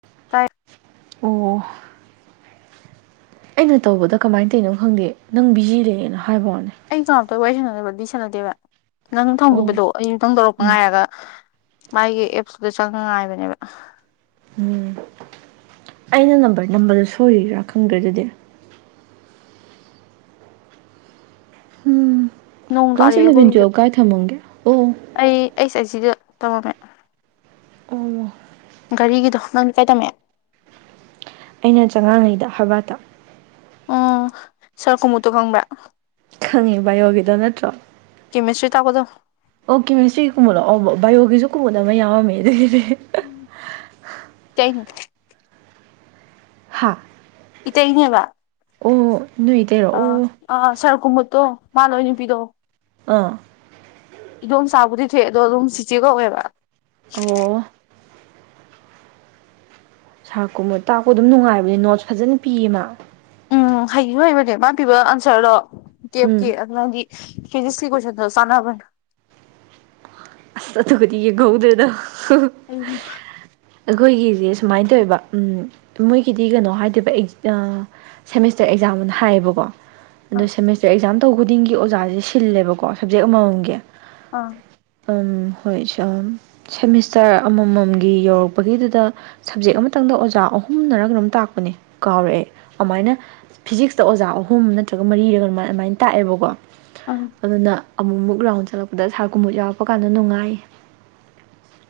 [unintelligible] ꯑꯣ ꯑꯩꯅ ꯇꯧꯕꯗ ꯀꯃꯥꯏꯅ ꯇꯧꯅꯣ ꯈꯪꯗꯦ ꯅꯪ ꯕꯤꯖꯤ ꯂꯩꯅ ꯍꯥꯏꯕ ꯋꯥꯅꯦ ꯑꯩ ꯀꯅꯥꯝꯇ ꯋꯥꯔꯤ ꯁꯥꯟꯅꯗꯦꯕꯗꯤ ꯁꯥꯟꯅꯗꯦꯕ ꯅꯪ ꯑꯣ ꯊꯝꯈꯤꯕꯗꯣ ꯑꯌꯨꯛꯇꯪ ꯇꯧꯔꯛꯄ ꯎꯝ ꯉꯥꯏꯔꯒ ꯃꯥꯒꯤ ꯑꯦꯞꯁꯇꯨꯗ ꯆꯪꯉꯥꯏꯕꯅꯦꯕ ꯎꯝ ꯑꯩꯅ ꯅꯝꯕꯔ ꯅꯝꯕꯔꯗꯣ ꯁꯣꯏꯔꯥ ꯈꯪꯗ꯭ꯔꯦ ꯑꯗꯨꯗꯤ ꯎꯝ ꯅꯣꯡ ꯀ꯭ꯂꯥꯁ ꯇꯥꯔꯛꯑꯦ ꯏꯂꯚꯦꯟ ꯑꯩꯈꯣꯏꯒꯤꯁꯨ ꯇꯨꯋꯦꯜꯕ ꯀꯥꯏ ꯊꯝꯃꯝꯒꯦ ꯑꯣ ꯑꯩ ꯑꯩꯁ ꯑꯩꯆ ꯁꯤꯗ ꯇꯧꯔꯝꯃꯦ ꯑꯣꯃ ꯒꯥꯔꯤꯒꯤꯗꯣ ꯅꯪꯗꯤ ꯀꯥꯏ ꯇꯝꯃꯛꯑꯦ ꯑꯩꯅ ꯆꯉꯥꯡꯉꯩꯗ ꯍꯕꯥꯠꯇ ꯎꯝ ꯁꯥꯔ ꯀꯨꯝꯃꯨꯠꯇꯣ ꯈꯪꯕ꯭ꯔ ꯈꯪꯉꯤ ꯕꯥꯏꯌꯣꯒꯤꯗꯣ ꯅꯠꯇ꯭ꯔꯣ ꯀꯦꯃꯤꯁꯇ꯭ꯔꯤ ꯇꯀꯣꯗꯣ ꯑꯣꯀꯦ ꯃꯤꯁꯇꯔꯤ ꯀꯨꯝꯕ ꯂꯥꯛꯑꯣꯕ ꯕꯥꯏꯑꯣꯒꯤꯁꯨ ꯀꯨꯝꯕꯣꯟꯗ ꯑꯃ ꯌꯥꯔꯝꯃꯦ ꯑꯗꯨꯒꯤꯗꯤ ꯎꯝ ꯀ ꯍꯥ ꯏꯇꯩꯅꯦꯕ ꯑꯣ ꯅꯣꯏꯏ ꯇꯔꯣ ꯑꯣ ꯑ ꯁꯔ ꯀꯨꯝꯃꯠꯇꯣ ꯃꯥꯅ ꯑꯣꯏꯅꯅꯤꯄꯤꯗꯣ ꯑꯥ ꯏꯗꯣꯝ ꯁꯥꯕꯨꯗꯤ ꯊꯣꯛꯑꯦ ꯑꯗꯣ ꯑꯗꯨꯝ ꯁꯤꯆꯦ ꯀꯧꯋꯦꯕ ꯑꯣ ꯁꯥꯔꯀꯨꯝꯕ ꯇꯥꯛꯄ ꯑꯗꯨꯝ ꯅꯨꯡꯉꯥꯏꯕꯅꯦ ꯅꯣꯠꯁ ꯐꯖꯅ ꯄꯤꯌꯦ ꯃꯥ ꯎꯝ ꯍꯩ ꯍꯩꯕꯅꯦ ꯃꯥ ꯄꯤꯕ ꯑꯟꯁꯔꯗꯣ ꯀꯦꯞꯀꯤ ꯎꯝ ꯑꯗꯨꯅꯪꯗꯤ ꯁꯤꯖꯤꯁ ꯀ ꯁꯅꯕ ꯑ ꯑꯗꯨ ꯈꯔꯤ ꯌꯦ ꯀꯧꯗꯦꯗ ꯑ ꯑꯩꯈꯣꯏꯒꯤꯁꯦ ꯁꯨꯃꯥꯏꯅ ꯇꯧꯋꯦꯕ ꯎꯝ ꯃꯣꯏꯒꯤꯗꯤ ꯀꯩꯅꯣ ꯍꯥꯏꯗꯕ ꯁꯦꯃꯤꯁꯇꯔ ꯑꯦꯛꯖꯥꯝꯅ ꯍꯥꯏꯌꯦꯕꯀꯣ ꯑꯣ ꯑꯥ ꯁꯦꯃꯤꯁꯇꯔ ꯑꯦꯛꯖꯥꯝ ꯇꯧꯕ ꯈꯨꯗꯤꯡꯒꯤ ꯑꯣꯖꯥꯁꯦ ꯁꯤꯜꯂꯦꯕꯀꯣ ꯁꯞꯖꯦꯛ ꯑꯃꯃꯝꯒꯤ ꯑꯥ ꯍꯣꯏ ꯁꯦꯃꯤꯁꯇꯔ ꯑꯃꯃꯝꯒꯤ ꯌꯧꯔꯛꯄꯒꯤꯗꯨꯗ ꯁꯞꯖꯦꯛ ꯑꯃꯇꯪꯗ ꯑꯣꯖꯥ ꯑꯍꯨꯝꯅꯔ ꯀꯅꯣꯝ ꯇꯥꯛꯄꯅꯦ ꯀꯥꯎꯔꯛꯑꯦ ꯑꯗꯨꯃꯥꯏꯅ ꯐꯤꯖꯤꯛꯁꯇ ꯑꯣꯖꯥ ꯑꯍꯨꯝ ꯅꯠꯇ꯭ꯔꯒ ꯃꯔꯤꯔ ꯑꯗꯨꯃꯥꯏꯅ ꯇꯥꯛꯑꯦꯕꯀꯣ ꯑꯥ ꯑꯗꯨꯅ ꯑꯃꯨꯛꯃꯨꯛ ꯔꯥꯎꯟ ꯆꯠꯂꯛꯄꯗ ꯁꯥꯔ ꯀꯨꯝꯃꯣꯛ ꯌꯥꯎ ꯊꯣꯛꯄ ꯀꯥꯟꯗ ꯅꯨꯡꯉꯥꯏ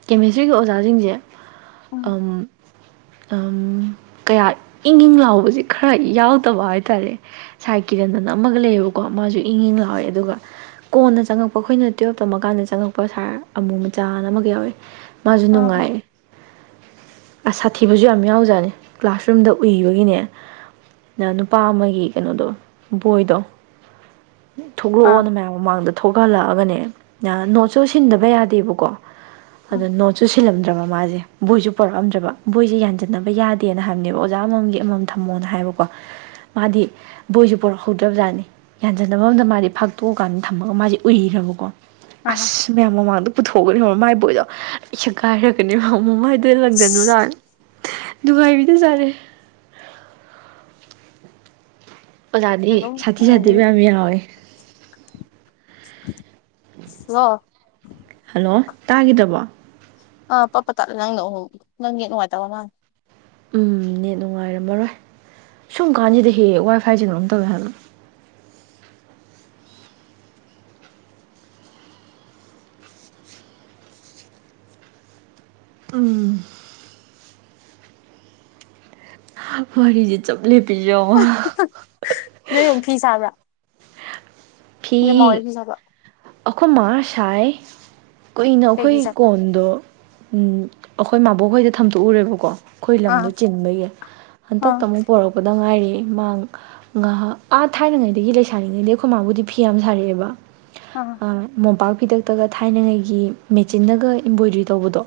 ꯀꯦꯃꯤꯁꯇ꯭ꯔꯤꯒꯤ ꯑꯣꯖꯥꯁꯤꯡꯁꯦ ꯑꯥ ꯑ ꯀꯌꯥ ꯏꯪ ꯏꯪ ꯂꯥꯎꯕꯁꯦ ꯈꯔ ꯌꯥꯎꯗꯕ ꯍꯥꯏꯇꯥꯔꯦ ꯁꯥꯏ ꯀꯤꯔꯟꯗꯅ ꯑꯃꯒ ꯂꯩꯌꯦꯕꯀꯣ ꯃꯥꯁꯨ ꯏꯪ ꯏꯪ ꯂꯥꯎꯋꯦ ꯑꯗꯨꯒ ꯀꯣꯟꯅ ꯆꯪꯉꯛꯄ ꯑꯩꯈꯣꯏꯅ ꯇꯨꯌꯦꯜꯞ ꯇ ꯃ ꯀꯥꯟꯗ ꯆꯪꯉꯛꯄ ꯁꯥꯔ ꯑꯃꯨ ꯃꯆꯥꯅ ꯑꯃꯒ ꯌꯥꯎꯋꯦ ꯃꯥꯁꯨ ꯑꯥ ꯅꯨꯡꯉꯥꯏ ꯑꯁ ꯁꯥꯊꯤꯕꯁꯨ ꯌꯥꯝ ꯌꯥꯎꯖꯥꯠꯅꯤ ꯀ꯭ꯂꯥꯁꯔꯨꯝꯗ ꯎꯏꯕꯒꯤꯅꯦ ꯅ ꯅꯨꯄꯥ ꯑꯃꯒꯤ ꯀꯩꯅꯣꯗꯣ ꯕꯣꯏꯗꯣ ꯑꯥ ꯊꯣꯛꯂꯛꯑꯣꯅ ꯃꯌꯥꯝ ꯃꯃꯥꯡꯗ ꯊꯣꯛꯍꯜꯂꯛꯑꯒꯅꯦ ꯅꯣꯠꯁꯨ ꯁꯤꯟꯗꯕ ꯌꯥꯗꯦꯕꯀꯣ ꯑꯗ ꯎꯝ ꯅꯣ ꯆ ꯁꯤꯜꯂꯝꯗ꯭ꯔꯕ ꯃꯥꯁꯦ ꯕꯣꯏꯁꯨ ꯄꯣꯔꯛꯑꯝꯗ꯭ꯔꯕ ꯕꯣꯏꯁꯦ ꯌꯥꯟꯁꯤꯟꯅꯕ ꯌꯥꯗꯦꯅ ꯍꯥꯏꯕꯅꯦꯕ ꯑꯣꯖꯥ ꯑꯃꯃꯝꯒꯤꯝ ꯊꯝꯃꯣꯅ ꯍꯥꯏꯕꯀꯣ ꯃꯥꯗꯤ ꯕꯣꯏꯁꯨ ꯄꯣꯔꯛꯍꯧꯗ꯭ꯔꯕꯖꯥꯠꯅꯤ ꯌꯥꯟꯖꯟꯅꯕ ꯑꯝꯗ ꯃꯥꯗꯤ ꯐꯥꯛꯇꯣꯛꯑꯀꯥꯟꯗ ꯊꯝꯃꯒ ꯃꯥꯁꯦ ꯎꯏꯕꯀꯣ ꯑꯥ ꯑꯁ ꯃꯌꯥꯝ ꯃꯃꯥꯡꯗ ꯄꯨꯊꯣꯛꯑꯒꯅꯤ ꯃꯃꯥꯏꯕꯣꯏꯗꯣ ꯁꯦꯒꯥꯏꯔꯒꯅꯤ ꯃꯃꯥꯏꯗꯣ ꯑꯗꯨ ꯂꯪꯗꯅꯨ ꯂꯥꯛ ꯅꯨꯡꯉꯥꯏꯕꯤꯗ ꯆꯥꯔꯦ ꯑꯣꯖꯥꯗꯤ ꯁꯥꯊꯤ ꯁꯥꯊꯤꯕ ꯌꯥꯝ ꯌꯥꯎꯋꯦ ꯋꯥ ꯍꯜꯂꯣ ꯇꯥꯈꯤꯗꯕꯣ ꯑꯥ ꯄꯞꯄ ꯇꯥꯠꯂ ꯅꯪꯅ ꯎ ꯅꯪꯒꯤ ꯅꯨꯡꯉꯥꯏꯇꯕ ꯃꯥꯜ ꯎꯝ ꯅꯦꯠ ꯅꯨꯡꯉꯥꯏꯔꯝꯃꯔꯣꯏ ꯁꯨꯝ ꯀꯥꯟꯁꯤꯗ ꯍꯦ ꯋꯥꯏꯐꯥꯏꯁꯦ ꯀꯩꯅꯣꯝ ꯇꯧꯋꯦ ꯍꯥꯏꯕ꯫ ꯎꯝ꯫ ꯋꯥꯔꯤꯁꯦ ꯆꯞ ꯂꯦꯞꯄꯤꯁ ꯌꯦꯉꯣ꯫ ꯅꯣꯏꯔꯨꯛ ꯐꯤ ꯁꯥꯕ꯭ꯔꯥ꯫ ꯐꯤ ꯅꯣꯏ ꯃꯥ ꯍꯣꯏ ꯐꯤ ꯁꯥꯕ꯭ꯔꯥ ꯑꯩꯈꯣꯏ ꯃꯥ ꯁꯥꯏ꯫ ꯀꯨꯏꯅ ꯀꯩ ꯑꯩꯈꯣꯏ ꯐꯤ ꯁꯥꯕ꯭ꯔꯥ ꯀꯣꯟꯗꯣ ꯑꯩꯈꯣꯏ ꯃꯥꯕꯣꯛꯈꯣꯏꯗ ꯊꯝꯗꯣꯛꯎꯔꯦꯕꯀꯣ꯫ ꯑꯩꯈꯣꯏ ꯂꯝꯗꯣ ꯑꯥ ꯆꯤꯟꯕꯥꯏ ꯑꯥ ꯍꯟꯗꯛꯇ ꯑꯃꯨꯛ ꯄꯣꯔꯛꯄ꯫ ꯄꯨꯔꯛꯄꯗ ꯉꯥꯏꯔꯤꯌꯦ ꯃꯥ ꯑꯥ ꯊꯥꯏꯅꯉꯩꯗꯒꯤ ꯂꯩꯁꯥꯔꯤꯉꯩꯗꯒꯤ ꯑꯩꯈꯣꯏ ꯃꯥꯕꯨꯗꯤ꯫ ꯐꯤ ꯌꯥꯝ ꯁꯥꯔꯛꯑꯦꯕ꯫ ꯑ꯫ ꯃꯣꯝꯄꯥꯛ ꯐꯤꯗꯛꯇꯒ ꯊꯥꯏꯅꯉꯩꯒꯤ ꯃꯦꯆꯤꯟꯅꯒ ꯏꯝꯕꯣꯏꯗ꯭ꯔꯤ ꯇꯧꯕꯗꯣ꯫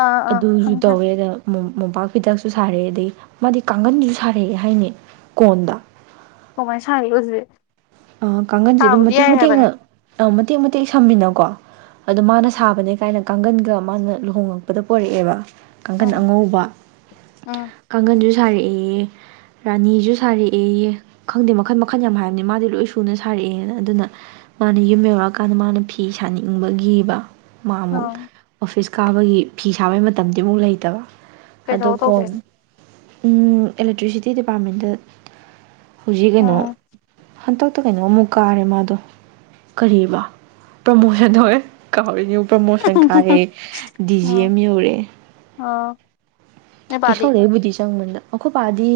ꯑꯥ ꯑꯥ ꯑꯗꯨꯁꯨ ꯈꯪꯉꯦ ꯈꯪꯉꯦ ꯇꯧꯋꯦꯗ꯫ ꯃꯣꯝꯄꯥꯛ ꯐꯤꯗꯛꯁꯨ ꯁꯥꯔꯦ ꯑꯗꯒꯤ ꯃꯥꯗꯤ ꯀꯥꯡꯒꯟꯁꯨ ꯁꯥꯔꯛꯑꯦ ꯍꯥꯏꯅꯦ ꯀꯣꯟꯗ꯫ ꯀꯃꯥꯏ ꯁꯔꯤꯕ ꯑꯗꯨꯗꯗꯤ꯫ ꯑ ꯀꯥꯡꯒꯟꯁꯦ ꯑꯗꯨꯝ ꯃꯇꯦꯛ ꯃꯇꯦꯛꯅ ꯑ ꯃꯇꯦꯛ ꯃꯇꯦꯛ ꯁꯝꯃꯤꯅꯀꯣ꯫ ꯑꯗꯣ ꯃꯥꯅ ꯎꯝ ꯁꯥꯕꯅꯦ ꯀꯥꯏꯅ ꯀꯥꯡꯒꯟꯒ ꯃꯥꯅ ꯂꯨꯍꯣꯡꯉꯛꯄꯗ ꯄꯣꯔꯛꯑꯦꯕ꯫ ꯀꯥꯡꯈꯟ ꯎꯝ ꯑꯉꯧꯕ ꯀꯥꯡꯈꯟꯁꯨ ꯁꯥꯔꯛꯑꯦꯌꯦ꯫ ꯔꯥꯅꯤꯁꯨ ꯁꯥꯔꯛꯑꯦꯌꯦ ꯈꯪꯗꯦ ꯃꯈꯜ ꯃꯈꯜ ꯌꯥꯝ ꯍꯥꯏꯕꯅꯤꯅꯦ ꯃꯥꯗꯤ ꯂꯣꯏ꯫ ꯁꯨꯅ ꯁꯥꯔꯛꯑꯦꯅ ꯑꯗꯨꯅ ꯃꯥꯅ ꯌꯨꯝ ꯌꯧꯔꯛꯑꯀꯥꯟꯗ ꯃꯥꯅ ꯐꯤ ꯁꯥꯅꯤꯡꯅꯤꯡꯕꯒꯤꯕ꯫ ꯃꯥ ꯑꯃꯨꯛ ꯎꯝ ꯑꯣꯐꯤꯁ ꯀꯥꯕꯒꯤ ꯐꯤ ꯁꯥꯕꯩ ꯃꯇꯝꯗꯤ ꯑꯃꯨꯛ ꯂꯩꯇꯕ꯫ ꯑꯣ ꯀꯩꯊꯧ ꯇꯧꯒꯦ ꯀꯣꯟ ꯎꯝ ꯑꯦꯂꯦꯛꯇ꯭ꯔꯤꯁꯤꯇꯤ ꯗꯤꯄꯥꯔꯠꯃꯦꯟꯗ꯫ ꯍꯧꯖꯤꯛꯒꯩꯅꯣ ꯎꯝ ꯍꯟꯇꯛ꯫ ꯍꯥꯟꯗꯛ ꯀꯩꯅꯣꯃꯃꯨꯛ ꯀꯥꯔꯦ ꯃꯥꯗꯣ ꯀꯔꯤꯕ ꯄ꯭ꯔꯃꯣꯁꯟꯗꯣ ꯍꯦ꯫ ꯀꯥꯎꯔꯤꯁꯦ ꯌꯦꯡꯌꯨ ꯄ꯭ꯔꯃꯣꯁꯟ ꯀꯥꯔꯦ ꯗꯤ ꯖꯤ ꯎꯝ ꯑꯦꯝ ꯌꯧꯔꯦ꯫ ꯑꯥ꯫ ꯅꯣꯏ ꯕꯥꯗꯤ ꯑꯦꯁꯣꯅꯦꯕꯨꯗꯤ ꯆꯪꯕꯅꯤꯗ ꯑꯩꯈꯣꯏ ꯄꯗꯤ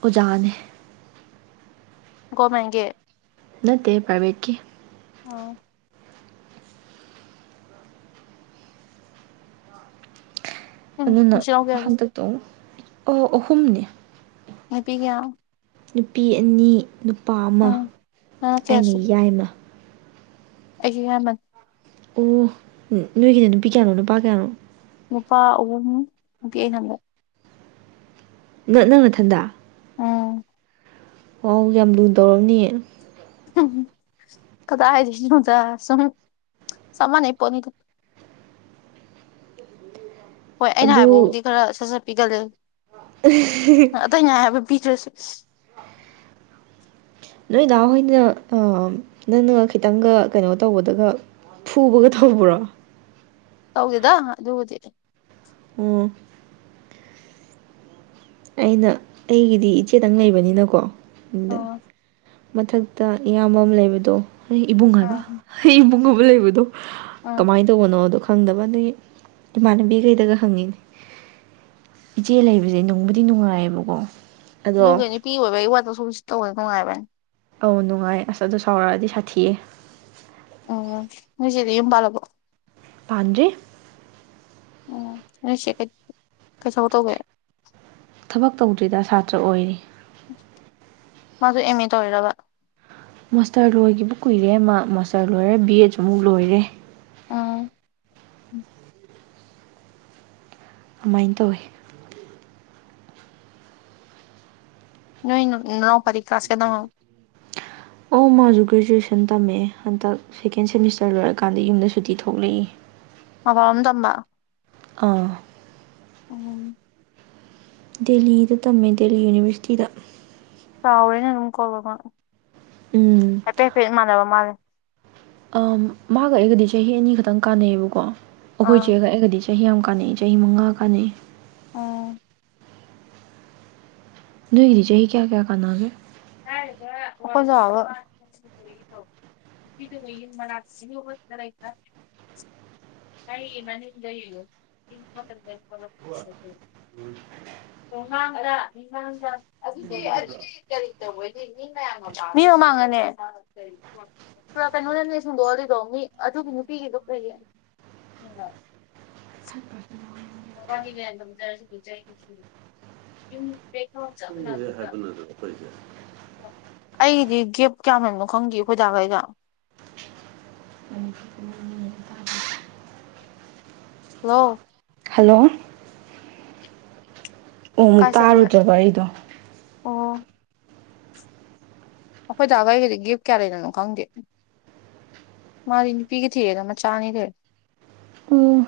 ꯑꯣꯖꯥꯅꯦ꯫ ꯒꯣꯃꯦꯟꯒꯤ꯫ ꯅꯠꯇꯦ ꯄꯥꯔꯏꯕꯦꯠꯀꯤ꯫ ꯑ꯫ ꯎꯝ ꯑꯗꯨꯅ ꯅꯆꯤꯟꯅꯥꯎ ꯀꯌꯥꯅꯣ ꯍꯟꯗꯛꯇꯣ ꯃꯨꯛ ꯑꯍꯨꯝꯅꯦ꯫ ꯍꯦꯄꯤꯒ [unintelligible] ꯅꯨꯄꯤ ꯑꯅꯤ ꯅꯨꯄꯥ ꯑꯃ ꯎꯝ ꯅꯪꯅ ꯀꯌꯥ ꯑꯩꯅ ꯁꯨꯕ ꯌꯥꯏꯃ꯫ ꯑꯩꯁꯨ ꯌꯥꯏꯃꯅꯦ꯫ ꯑꯣ ꯅꯣꯏꯒꯤꯅ ꯅꯨꯄꯤ ꯀꯌꯥꯅꯣ ꯅꯨꯄꯥ ꯀꯌꯥꯅꯣ꯫ ꯅꯨꯄꯥ ꯑꯍꯨꯝ ꯅꯨꯄꯤ ꯑꯩꯅꯃꯨꯛ꯫ ꯅꯥ ꯅꯪ ꯅꯥꯊꯟꯗ꯫ ꯎꯝ꯫ ꯑꯣ ꯌꯥꯝ ꯂꯨ ꯇꯧꯔꯝꯅꯤꯌꯦ꯫ ꯀꯗ ꯗꯩꯅꯣꯗ ꯁꯨꯝ ꯆꯥꯞ ꯃꯥꯟꯅꯩꯏꯄꯣꯅꯤꯗ꯫ ꯍꯣꯏ ꯑꯩꯅ ꯑꯗꯨ ꯍꯥꯏꯕꯕꯨꯗꯤ ꯈꯔ ꯁꯠ ꯁꯠꯄꯤꯒꯜꯂꯦ꯫ ꯎ [unintelligible] ꯑꯇꯩꯩꯅ ꯍꯥꯏꯕ ꯄꯤꯗ꯭ꯔꯁꯨ꯫ ꯅꯣꯏꯗꯥ ꯍꯣꯏꯅ ꯅꯪꯅ ꯈꯤꯇꯪꯒ ꯀꯩꯅꯣ ꯇꯧꯕꯗꯒ꯫ ꯐꯨꯕꯒ ꯊꯧꯕ꯭ꯔꯣ꯫ ꯇꯧꯗꯦꯗ ꯑꯗꯨꯕꯨꯗꯤ꯫ ꯑꯣ꯫ ꯑꯩꯅ ꯑꯩꯒꯤꯗꯤ ꯏꯆꯦꯗꯪ ꯂꯩꯕꯅꯤꯅꯀꯣ ꯑꯗꯨꯗ꯫ ꯑꯥ ꯃꯊꯛꯇ ꯏꯌꯥꯝꯕ ꯑꯃ ꯂꯩꯕꯗꯣ ꯑꯩ ꯏꯕꯨꯡ ꯍꯥꯏꯕ ꯑꯥ ꯑꯩ ꯏꯕꯨꯡ ꯑꯃ ꯂꯩꯕꯗꯣ꯫ ꯑꯥ ꯀꯃꯥꯏꯅ ꯇꯧꯕꯅꯣꯗꯣ ꯈꯪꯗꯕ ꯑꯗꯨꯒꯤ ꯏꯃꯥꯟꯅꯕꯤꯈꯩꯗꯒ ꯍꯪꯉꯤ꯫ ꯏꯆꯦ ꯂꯩꯕꯁꯦ ꯅꯨꯡꯕꯨꯗꯤ ꯅꯨꯡꯉꯥꯏꯌꯦꯕꯀꯣ꯫ ꯑꯗꯣ ꯨꯒꯅꯤ ꯄꯤ ꯑꯣꯏꯣꯏꯕ ꯑꯩ ꯋꯥꯗ ꯁꯨ ꯇꯧ ꯅꯨꯡꯉꯥꯏꯕꯅꯦ ꯑꯧ ꯅꯨꯡꯉꯥꯏ ꯑꯁ ꯑꯗꯨ ꯁꯥꯎꯔꯛꯑꯗꯤ ꯁꯥꯊꯤꯑ ꯑꯣ ꯍꯖꯗꯤ ꯌꯕꯥꯂꯕꯨꯣ ꯄꯥꯟꯖ ꯎꯝ ꯅꯁ ꯀꯩꯁꯧ ꯇꯧꯒꯦ ꯊꯕꯛ ꯇꯧꯗ꯭ꯔꯤꯗ ꯁꯥꯇ꯭ꯔ ꯑꯣꯏꯔꯤ ꯃꯥꯁꯨ ꯑꯦꯝ ꯑꯦ ꯇꯧꯔꯤꯔꯕ ꯃꯥꯁꯇꯔ ꯂꯣꯏꯈꯤꯕ ꯀꯨꯏꯔꯦ ꯃꯥ ꯃꯥꯁꯇꯔ ꯂꯣꯏꯔꯦ ꯕꯤ ꯑꯦꯗꯁꯨ ꯑꯃꯨꯛ ꯂꯣꯏꯔꯦ ꯑꯥ ꯑꯗꯨꯃꯥꯏꯅ ꯇꯧꯋꯤ ꯅꯣꯏ ꯅ ꯄꯔꯤ ꯀ꯭ꯔꯥꯁꯁꯤꯦꯗ ꯑꯣ ꯃꯥꯁꯨ ꯒ꯭ꯔꯦꯖꯨꯋꯦꯁꯟ ꯇꯝꯃꯦ ꯍꯟꯗꯛ ꯁꯦꯀꯦꯟ ꯁꯦꯃꯤꯁꯇꯔ ꯂꯣꯏꯔꯀꯥꯟꯗ ꯌꯨꯝꯗ ꯁꯨꯇꯤ ꯊꯣꯛꯂꯛꯏ ꯃ ꯋꯥꯝ ꯇꯝꯕ ꯑꯥ ꯎꯝ ꯗꯦꯜꯂꯤꯗ ꯇꯝꯃꯦ ꯗꯦꯜꯂꯤ ꯌꯨꯅꯤꯕꯔꯁꯤꯇꯤꯗ ꯆꯥꯎꯔꯦꯅ ꯑꯗꯨꯝ ꯀꯣꯜ ꯎꯝ ꯍꯥꯏꯐꯦꯠ ꯍꯥꯏꯐꯦꯠ ꯏ ꯃꯥꯟꯅꯕ ꯃꯥꯜꯂꯦ ꯃꯥꯒꯛ ꯑꯩꯔꯒꯗꯤ ꯆꯍꯤ ꯑꯅꯤ ꯈꯛꯇꯪ ꯀꯥꯟꯅꯩꯑꯕꯀꯣ ꯑꯩꯈꯣꯏ ꯑꯥ ꯆꯦꯒꯛꯑꯔꯒꯗꯤ ꯆꯦ ꯆꯍꯤ ꯌꯥꯝ ꯀꯥꯟꯅꯩ ꯆꯍꯤ ꯃꯉꯥ ꯀꯥꯟꯅꯩ ꯎꯝ ꯅꯅꯤ ꯆꯌꯦ ꯀꯌꯥ ꯀꯌꯥ ꯀꯅꯥꯒꯦ ꯑꯣ ꯀꯁꯨ ꯍꯥꯏꯕ ꯗꯉ ꯏ ꯃꯔꯅꯁꯤ ꯇꯔꯏ ꯈ ꯀꯥꯏꯒꯤ ꯃꯅꯤꯗ ꯍꯥ ꯇꯨꯍꯥꯡꯗ ꯏꯍꯥꯡꯗ ꯃꯤ ꯃꯃꯥꯡꯉꯅꯦ ꯄꯨꯔꯥ ꯀꯩꯅꯣꯗꯅꯦ ꯁꯟꯗꯣꯛꯑ ꯑꯗꯨꯏꯗꯣ ꯃꯤ ꯑꯗꯨꯒꯤ ꯅꯨꯄꯤꯒꯤꯗꯣ ꯀꯔꯤꯒꯤ ꯊꯠꯄꯁꯤ ꯍꯃ ꯀ ꯆꯔꯁꯤ ꯂꯕꯨ ꯆꯥꯏ ꯌ ꯦꯀꯥꯎ ꯆꯕ ꯂꯅꯤꯕ ꯑꯩꯗꯤ ꯒꯦꯞ ꯀꯌꯥꯃꯅꯣ ꯈꯪꯗꯦ ꯑꯣꯣꯏꯖꯥꯈꯩꯒ ꯃꯅꯤꯛꯇ ꯄꯨ ꯃꯤ ꯇꯕ ꯂ ꯍꯜꯂꯣ ꯑꯣꯃꯨꯛ ꯀꯥꯏ ꯆꯠꯈꯤꯕ ꯇꯥꯔꯨꯗ꯭ꯔꯕ ꯑꯩꯗꯣ ꯑꯣ ꯑꯩꯈꯣꯏ ꯖꯋꯥꯣꯏꯒꯤꯗꯤ ꯒꯤꯐ ꯀꯌꯥ ꯂꯩꯅꯣ ꯈꯪꯗꯦ ꯃꯥꯗꯤ ꯅꯨꯄꯤꯒ ꯊꯤꯑꯦꯗ ꯃꯆꯥꯅꯤ ꯂꯩ ꯑꯣ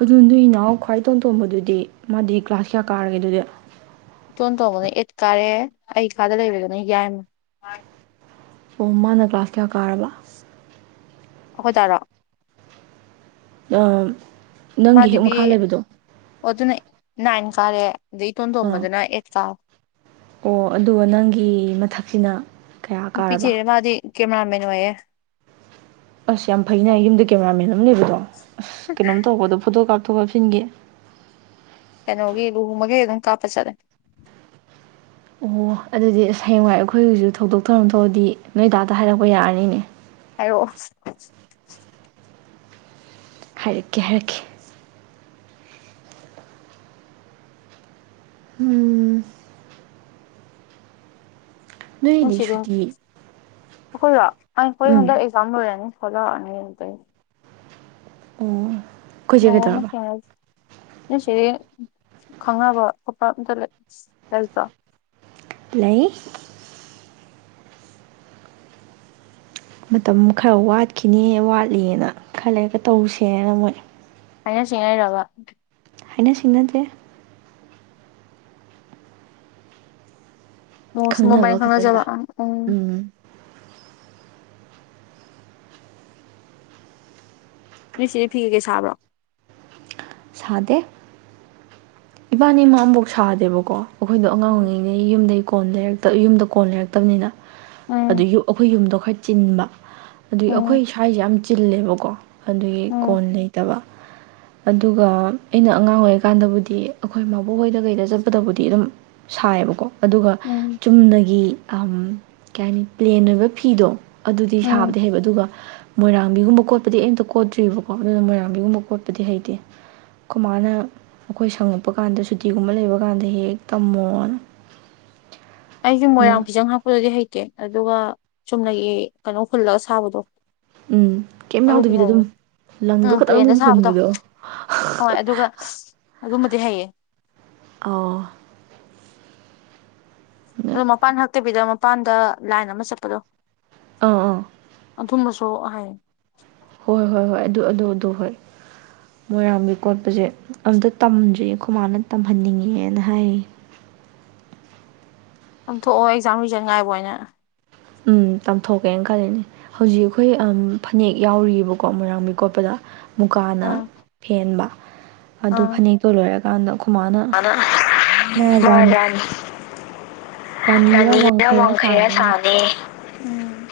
ꯑꯗꯨ ꯅꯣꯏ ꯏꯅꯥꯎ ꯈ꯭ꯋꯥꯏ ꯇꯣꯟꯝ ꯇꯣꯝꯕꯗꯨꯗꯤ ꯃꯥꯗꯤ ꯀ꯭ꯂꯥꯁ ꯀꯌꯥ ꯀꯥꯔꯒꯦ ꯑꯗꯨꯗꯤ ꯏꯇꯣꯟ ꯇꯣꯡꯧꯕꯅ ꯑꯦꯠ ꯀꯥꯔꯦ ꯑꯩ ꯏꯁꯥꯗ ꯂꯩꯕꯗꯨꯅ ꯌꯥꯏ ꯑꯣ ꯃꯥꯅ ꯀ꯭ꯂꯥꯁ ꯀꯌꯥ ꯀꯥꯔꯕ ꯑꯩꯈꯣꯏ ꯇꯥꯔꯣ ꯑ ꯃꯥꯗꯤꯕꯤ ꯑꯣ ꯑꯗꯨꯅ ꯅꯥꯏꯟ ꯀꯥꯔꯦ ꯑꯗꯩ ꯑꯥ ꯏꯇꯣꯟꯇꯣꯝꯕꯗꯨꯅ ꯑꯩꯠ ꯀꯥ ꯑꯣ ꯑꯗꯨꯒ ꯅꯪꯒꯤ ꯃꯊꯛꯁꯤꯅ ꯀꯌꯥ ꯅꯨꯄꯤ ꯀꯥꯔꯕ ꯆꯦꯔꯦ ꯃꯥꯗꯤ ꯀꯦꯃꯦꯔꯥꯃꯦꯟ ꯑꯣꯏꯌꯦꯦ ꯑꯁ ꯌꯥꯝ ꯐꯩꯅꯦ ꯌꯨꯝꯗ ꯀꯦꯃꯦꯔꯥ ꯃꯦꯟ ꯑꯃ ꯂꯩꯕꯗꯣ ꯑꯁ ꯀꯩꯅꯣꯝ ꯇꯧꯕꯗꯣ ꯐꯣꯇꯣ ꯀꯥꯞꯊꯣꯛ ꯀꯥꯞꯁꯤꯟꯒꯦ ꯀꯩꯅꯣꯒꯤ ꯂꯨꯍꯣꯡꯕꯒꯩ ꯑꯗꯨꯝ ꯀꯥꯞꯄ ꯆꯠꯂꯦ ꯑꯣ ꯑꯗꯨꯗꯤ ꯑꯁ ꯍꯌꯦꯡꯋꯥꯏ ꯑꯩꯈꯣꯏꯒꯤꯁꯨ ꯊꯧꯗꯣꯛ ꯊꯧꯔꯝ ꯇꯧꯔꯗꯤ ꯅꯣꯏ ꯇꯥꯛꯇ ꯍꯥꯏꯔꯛꯄ ꯌꯥꯔꯅꯤꯅꯦ ꯍꯥꯏꯔꯣ ꯍꯥꯏꯔꯛꯀꯦ ꯍꯥꯏꯔꯛꯈꯤ ꯎꯝ ꯅꯣꯏꯗꯤ ꯁꯨꯇꯤ ꯑꯈꯣꯏꯔꯣ ꯑꯩꯈꯣꯏ ꯎꯝ ꯍꯟꯗꯛ ꯑꯦꯛꯖꯥꯝ ꯂꯣꯏꯔꯅꯤ ꯈꯣꯂꯥꯑꯅꯤ ꯎꯝ ꯅꯣꯡꯃ ꯃꯥ ꯊꯦꯡꯅꯖꯤ ꯅꯣꯏ ꯆꯦꯗꯤ ꯈꯪꯅꯕ ꯈꯣꯠꯄ ꯑꯝꯇ ꯂꯩ ꯂꯩꯇ꯭ꯔꯣ ꯂꯩ ꯃꯇꯝ ꯈꯔ ꯋꯥꯠꯈꯤꯅꯦ ꯋꯥꯠꯂꯤꯑꯥꯅ ꯈꯥ ꯂꯩꯔꯒ ꯇꯧꯁꯦꯅ ꯃꯣꯏ ꯍꯥꯏꯅ ꯁꯤꯡꯅꯩꯔꯕ ꯍꯥꯏꯅ ꯁꯤꯡꯅꯗꯦ ꯑꯣ ꯁꯨꯝ ꯃꯥꯕꯅꯤ ꯈꯪꯅꯕ ꯈꯛꯇꯗ ꯈꯥꯡꯅꯖꯕ ꯎꯝ ꯅꯣꯏꯆꯦꯗꯤ ꯐꯤ ꯀꯩ ꯀꯩ ꯁꯥꯕ꯭ꯔꯣ ꯁꯥꯗꯦ ꯏꯕꯥꯅꯤꯃꯛ ꯑꯃꯐꯧ ꯁꯥꯗꯦꯕꯀꯣ ꯑꯩꯈꯣꯏꯗꯣ ꯑꯉꯥꯡ ꯎꯝ ꯑꯣꯏꯔꯤꯉꯩꯅꯦ ꯌꯨꯝꯗꯩ ꯀꯣꯛ ꯌꯨꯝꯗ ꯀꯣꯟ ꯂꯩꯔꯛꯇꯕꯅꯤꯅ ꯎꯝ ꯑꯗꯒꯤ ꯑꯩꯈꯣꯏ ꯌꯨꯝꯗꯣ ꯆꯤꯟꯕ ꯑꯗꯨꯒꯤ ꯑꯩꯈꯣꯏ ꯎꯝ ꯁ꯭ꯋꯥꯏꯖꯦ ꯌꯥꯝ ꯆꯤꯜꯂꯦꯕꯀꯣ ꯑꯗꯨꯒꯤ ꯎꯝ ꯀꯣꯟ ꯂꯩꯇꯕ ꯑꯗꯨꯒ ꯑꯩꯅ ꯑꯉꯥꯡ ꯑꯣꯏꯔꯤꯀꯥꯟꯗꯕꯨꯗꯤ ꯑꯩꯈꯣꯏ ꯃꯕꯣꯛꯍꯣꯏꯗ ꯀꯩꯗ ꯆꯠꯄꯗꯕꯨꯗꯤ ꯑꯗꯨꯝ ꯁꯥꯏꯕꯀꯣ ꯑꯗꯨꯒ ꯎꯝ ꯆꯨꯝꯅꯒꯤ ꯑꯝ ꯀꯩ ꯍꯥꯏꯅꯤ ꯄ꯭ꯂꯦꯟ ꯑꯣꯏꯕ ꯐꯤꯗꯣ ꯑꯗꯨꯗꯤ ꯎꯝ ꯁꯥꯕꯗꯤ ꯍꯩꯕ ꯑꯗꯨꯒ ꯃꯣꯏꯔꯥꯡꯕꯤꯒꯨꯝꯕ ꯀꯣꯠꯄꯗꯤ ꯑꯩ ꯑꯝꯇ ꯀꯣꯠꯇ꯭ꯔꯤꯕꯀꯣ ꯑꯗꯨꯅ ꯃꯣꯏꯔꯥꯡꯕꯤꯒꯨꯝꯕ ꯀꯣꯠꯄꯗꯤ ꯍꯩꯇꯦ ꯑꯈꯣꯏ ꯃꯥꯅ ꯑꯩꯈꯣꯏ ꯁꯪꯉꯛꯄ ꯀꯥꯟꯗ ꯁꯨꯇꯤꯒꯨꯝꯕ ꯂꯩꯕ ꯀꯥꯟꯗ ꯍꯦꯛ ꯍꯦꯛ ꯇꯣꯝꯃꯣꯅ ꯑꯩꯖꯨ ꯃꯣꯏꯔꯥꯡ ꯐꯤꯖꯪ ꯍꯥꯛꯄꯗꯨꯗꯤ ꯍꯩꯇꯦ ꯑꯗꯨꯒ ꯆꯨꯝꯅꯒꯤ ꯀꯩꯅꯣ ꯍꯨꯜꯂꯒ ꯁꯥꯕꯗꯣ ꯎꯝ ꯀꯩꯝ ꯑꯗꯨꯗꯤ ꯌꯥꯎꯗꯕꯤꯗ ꯑꯗꯨꯝ ꯍꯩꯌꯦ ꯂꯪꯗꯣ ꯎꯝ ꯈꯇꯪ ꯄ꯭ꯂꯦꯟꯗ ꯑꯗꯨꯝ ꯁꯥꯕꯗꯣ ꯍꯨꯟꯕꯗꯣ ꯍꯣꯏ ꯑꯗꯨꯒ ꯑꯗꯨꯝꯕꯗꯤ ꯍꯩꯌꯦ ꯑꯣ ꯑꯗꯣ ꯃꯄꯥꯟ ꯍꯛꯇꯕꯤꯗ ꯃꯄꯥꯟꯗ ꯂꯥꯏꯟ ꯑꯃ ꯆꯠꯄꯗꯣ ꯑꯥ ꯑꯥ ꯑꯗꯨꯝꯕꯁꯨ ꯑꯣ ꯑꯍꯥꯏ ꯍꯣꯏ ꯍꯣꯏ ꯍꯣꯏ ꯑꯗꯨ ꯑꯗꯨ ꯑꯗꯨ ꯍꯣꯏ ꯃꯣꯏꯔꯥꯡꯕꯤ ꯀꯣꯠꯄꯁꯦ ꯑꯝꯇ ꯇꯝꯗ꯭ꯔꯤꯌꯦ ꯈꯣ ꯃꯥꯅ ꯇꯝꯍꯟꯅꯤꯡꯉꯦꯅ ꯍꯥꯏꯌꯦ ꯇꯝꯊꯣꯛꯑꯣ ꯑꯦꯛꯖꯥꯝ ꯔꯤꯖꯟ ꯉꯥꯏꯕ ꯑꯣꯏꯅ ꯎꯝ ꯇꯥꯝꯊꯣꯛꯀꯦꯅ ꯈꯜꯂꯤꯅꯦ ꯍꯧꯖꯤꯛ ꯑꯩꯈꯣꯏ ꯐꯅꯦꯛ ꯌꯥꯎꯔꯤꯑꯕꯀꯣ ꯃꯣꯏꯔꯥꯡꯕꯤ ꯀꯣꯠꯄꯗ ꯃꯨꯀꯥꯅ ꯑꯥ ꯐꯦꯟꯕ ꯑꯗꯨ ꯑꯥ ꯐꯅꯦꯛ ꯑꯗꯨ ꯂꯣꯏꯔꯀꯥꯟꯗ ꯑꯩꯈ ꯃꯥꯅ ꯃꯥ ꯔꯥꯅꯤ [unintelligible] ꯔꯥꯅꯤꯔ ꯋꯥꯡꯈꯩꯔ ꯁꯥꯅꯤ ꯎꯝ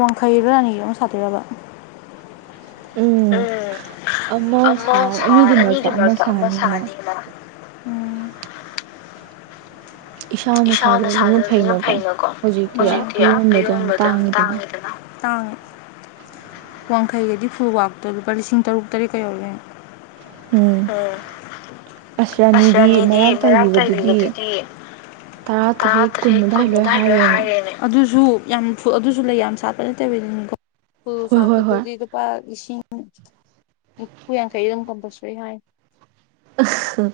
ꯋꯥꯡꯈꯩꯔ ꯔꯥꯅꯤꯒꯤꯔ ꯑꯃ ꯁꯥꯗꯣꯏꯔꯕ ꯎꯝ ꯑꯃ ꯁꯥ ꯑꯅꯤꯗꯨ ꯃꯔꯛꯇ ꯑꯃ ꯁꯥꯅꯤ ꯃꯥ ꯏꯁꯥꯅ ꯁꯥꯖꯕꯖꯤꯅ ꯐꯩꯅꯀꯣ ꯍꯧꯖꯤꯛꯇꯤ ꯑꯌꯣꯟꯕꯗꯣ ꯌꯥꯝ ꯇꯥꯡꯉꯤꯗꯅ ꯇꯥꯡ ꯋꯥꯡꯈꯩꯒꯤꯗꯤ ꯐꯨꯜꯋꯥꯛꯇꯣ ꯂꯨꯄꯥ ꯂꯤꯁꯤꯡ ꯇꯔꯨꯛ ꯇꯔꯦꯠꯀꯥ ꯌꯧꯋꯤ ꯀꯩꯅꯣ ꯎꯝ ꯑꯁ ꯔꯥꯅꯤꯗꯤ ꯃꯔꯥꯛ ꯇꯥꯏꯕꯤꯅꯤ ꯑꯗꯨꯗꯤ ꯇꯔꯥ ꯇꯔꯦꯠ ꯀꯨꯟ ꯑꯗꯨꯗꯥꯋꯥꯏ ꯂꯣꯏ ꯍꯥꯏꯔꯦꯅꯦ ꯑꯗꯨꯖꯨ ꯌꯥꯝ ꯐꯨꯜ ꯑꯗꯨꯁꯨ ꯂꯩ ꯌꯥꯝ ꯁꯥꯠꯄ ꯅꯠꯇꯕꯤꯅꯤꯀꯣ ꯐꯨꯜ ꯍꯣꯏ ꯁꯥ ꯍꯣꯏ ꯍꯣꯏ ꯀꯛꯄꯗꯗꯤ ꯂꯨꯄꯥ ꯂꯤꯁꯤꯡ ꯏꯅꯤꯐꯨ ꯌꯥꯡꯈꯩ ꯑꯗꯨꯝ ꯀꯝꯄꯜꯁꯔꯤ ꯍꯥꯏ ꯎꯁ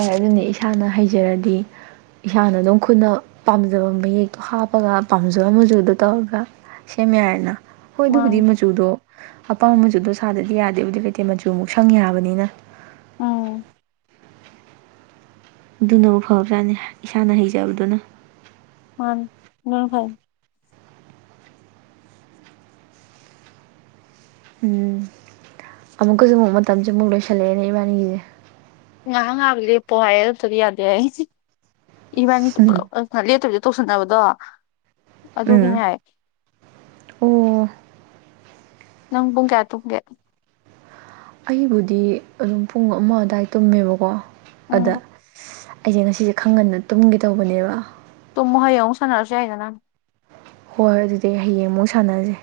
ꯍꯣꯏ ꯑꯗꯨꯅꯤ ꯏꯁꯥꯅ ꯍꯩꯖꯔꯗꯤ ꯏꯁꯥꯅ ꯑꯗꯨꯝ ꯈꯨꯠꯅ ꯄꯥꯝꯖꯕ ꯃꯌꯦꯛꯇꯣ ꯍꯥꯞꯄꯒ ꯄꯥꯝꯖꯕ ꯃꯖꯨꯗꯣ ꯇꯧꯔꯒ ꯁꯦꯝ ꯌꯥꯔꯦꯗꯅ ꯍꯣꯏ ꯑꯗꯨꯕꯨꯗꯤ ꯃꯥꯅꯤ ꯃꯆꯨꯗꯣ ꯑꯄꯥꯝꯕ ꯃꯆꯨꯗꯣ ꯁꯥꯗꯗꯤ ꯌꯥꯗꯦ ꯗꯤꯂꯩꯇꯦ ꯃꯆꯨ ꯑꯃꯨꯛ ꯁꯪ ꯌꯥꯕꯅꯤꯅ ꯎꯝ ꯑꯗꯨꯅꯕꯨꯨ ꯐꯕꯖꯥꯠꯅꯤ ꯏꯁꯥꯅ ꯍꯩꯖꯕꯗꯨꯅ ꯃꯥꯅꯦ ꯑꯗꯨꯅ ꯐꯥꯔꯦ ꯎꯝ ꯑꯃꯨꯛꯀꯖꯨ ꯑꯃꯨꯛ ꯃꯇꯝꯖꯦ ꯑꯃꯨꯛ ꯂꯣꯏꯁꯤꯜꯂꯛꯑꯦꯅꯦ ꯏꯕꯥꯅꯤꯒꯤꯖꯦ ꯉꯥꯏꯍꯥꯛ ꯉꯍꯥꯛ ꯂꯦꯄꯣ ꯍꯥꯏꯌꯦ ꯑꯗꯨ ꯅꯠꯇ꯭ꯔꯗꯤ ꯌꯥꯗꯦ ꯍꯥꯏ ꯏꯕꯅꯤꯗꯤ ꯄꯨꯜꯂꯞ ꯄꯨꯜꯂꯞ ꯑ ꯂꯦꯞꯇꯕꯤꯗ ꯇꯧꯁꯟꯅꯕꯗꯣ ꯑꯗꯨꯒꯤꯅꯦ ꯎꯝ ꯍꯥꯏꯌꯦ ꯑꯣ ꯅꯪ ꯄꯨꯨꯡ ꯀꯌꯥ ꯇꯨꯝꯒꯦ ꯑꯩꯕꯨꯗꯤ ꯑꯗꯨꯝ ꯄꯨꯡ ꯑꯃ ꯑꯗꯥꯏ ꯇꯨꯝꯃꯦꯕꯀꯣ ꯑꯗ ꯎꯝ ꯑꯩꯖꯦ ꯉꯁꯤꯁꯦ ꯈ ꯒꯟꯅ ꯇꯨꯝꯒꯦ ꯇꯧꯕꯅꯦꯕ ꯇꯨꯝꯃꯣ ꯍꯌꯦꯡ ꯑꯎ ꯁꯥꯟꯅꯔꯁꯨ ꯌꯥꯏꯗꯅ ꯍꯣꯏ ꯑꯗꯨꯗꯤ ꯍꯌꯦꯡ ꯑꯃꯨꯛ ꯁꯥꯟꯅꯖꯦ